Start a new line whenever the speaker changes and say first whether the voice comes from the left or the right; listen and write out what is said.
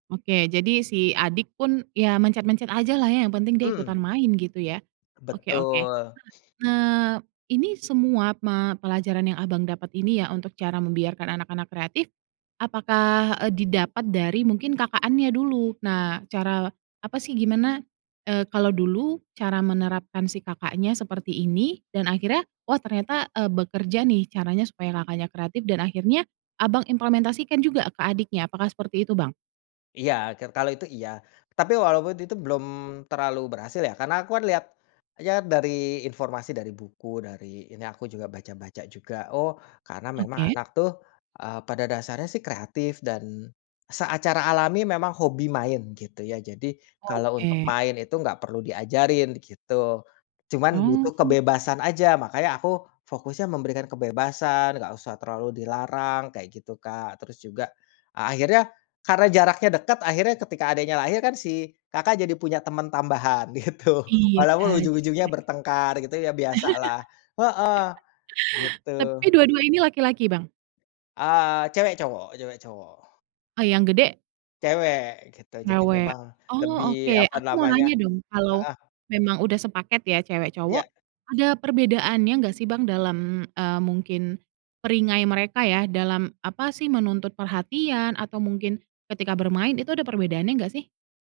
right: Oke. Jadi, si adik pun ya mencet-mencet ajalah ya, yang penting dia ikutan
left: Mmm.
right: main gitu ya. Oke oke.
left: Betul.
right: Nah nah, ini semua ma pelajaran yang Abang dapat ini ya, untuk cara membiarkan anak-anak kreatif. Apakah, eee, didapat dari mungkin kakaknya dulu? Nah, cara apa sih, gimana, eee, kalau dulu cara menerapkan si kakaknya seperti ini dan akhirnya, "Oh ternyata, eee, bekerja nih caranya supaya kakaknya kreatif," dan akhirnya Abang implementasikan juga ke adiknya, apakah seperti itu, Bang?
left: Iya. Ker kalau itu iya. Tapi walaupun itu belum terlalu berhasil ya. Karena aku kan lihat, ya dari informasi dari buku, dari ini aku juga baca-baca juga, oh, karena memang
right: Oke.
left: anak tuh, eee, pada dasarnya sih kreatif dan seacara alami memang hobi main gitu ya. Jadi kalau untuk
right: Oke.
left: main itu gak perlu diajarin gitu. Cuman butuh
right: Oh.
left: kebebasan aja, makanya aku fokusnya memberikan kebebasan, nggak usah terlalu dilarang, kayak gitu, Kak. Terus juga, akhirnya karena jaraknya dekat akhirnya ketika adiknya lahir kan si kakak jadi punya teman tambahan gitu.
right: Iya,
left: Walaupun
right: jadi
left: ujung-ujungnya
right: penyayang.
left: bertengkar gitu ya biasalah. Heeh. Gitu.
right: Tapi dua-dua ini laki-laki, Bang?
left: Eee, cewek-cowok cewek-cowok.
right: Oh, yang gede?
left: Cewek, gitu. Jadi,
right: Cewek.
left: memang
right: Oh
left: lebih
right: oke,
left: apa
right: aku mau
left: namanya
right: nanya dong, kalau
left: heeh.
right: memang udah sepaket ya cewek-cowok,
left: Iya.
right: ada perbedaannya enggak sih, Bang, dalam, eee, mungkin perangai mereka ya dalam apa sih, menuntut perhatian atau mungkin ketika bermain itu ada perbedaannya enggak sih?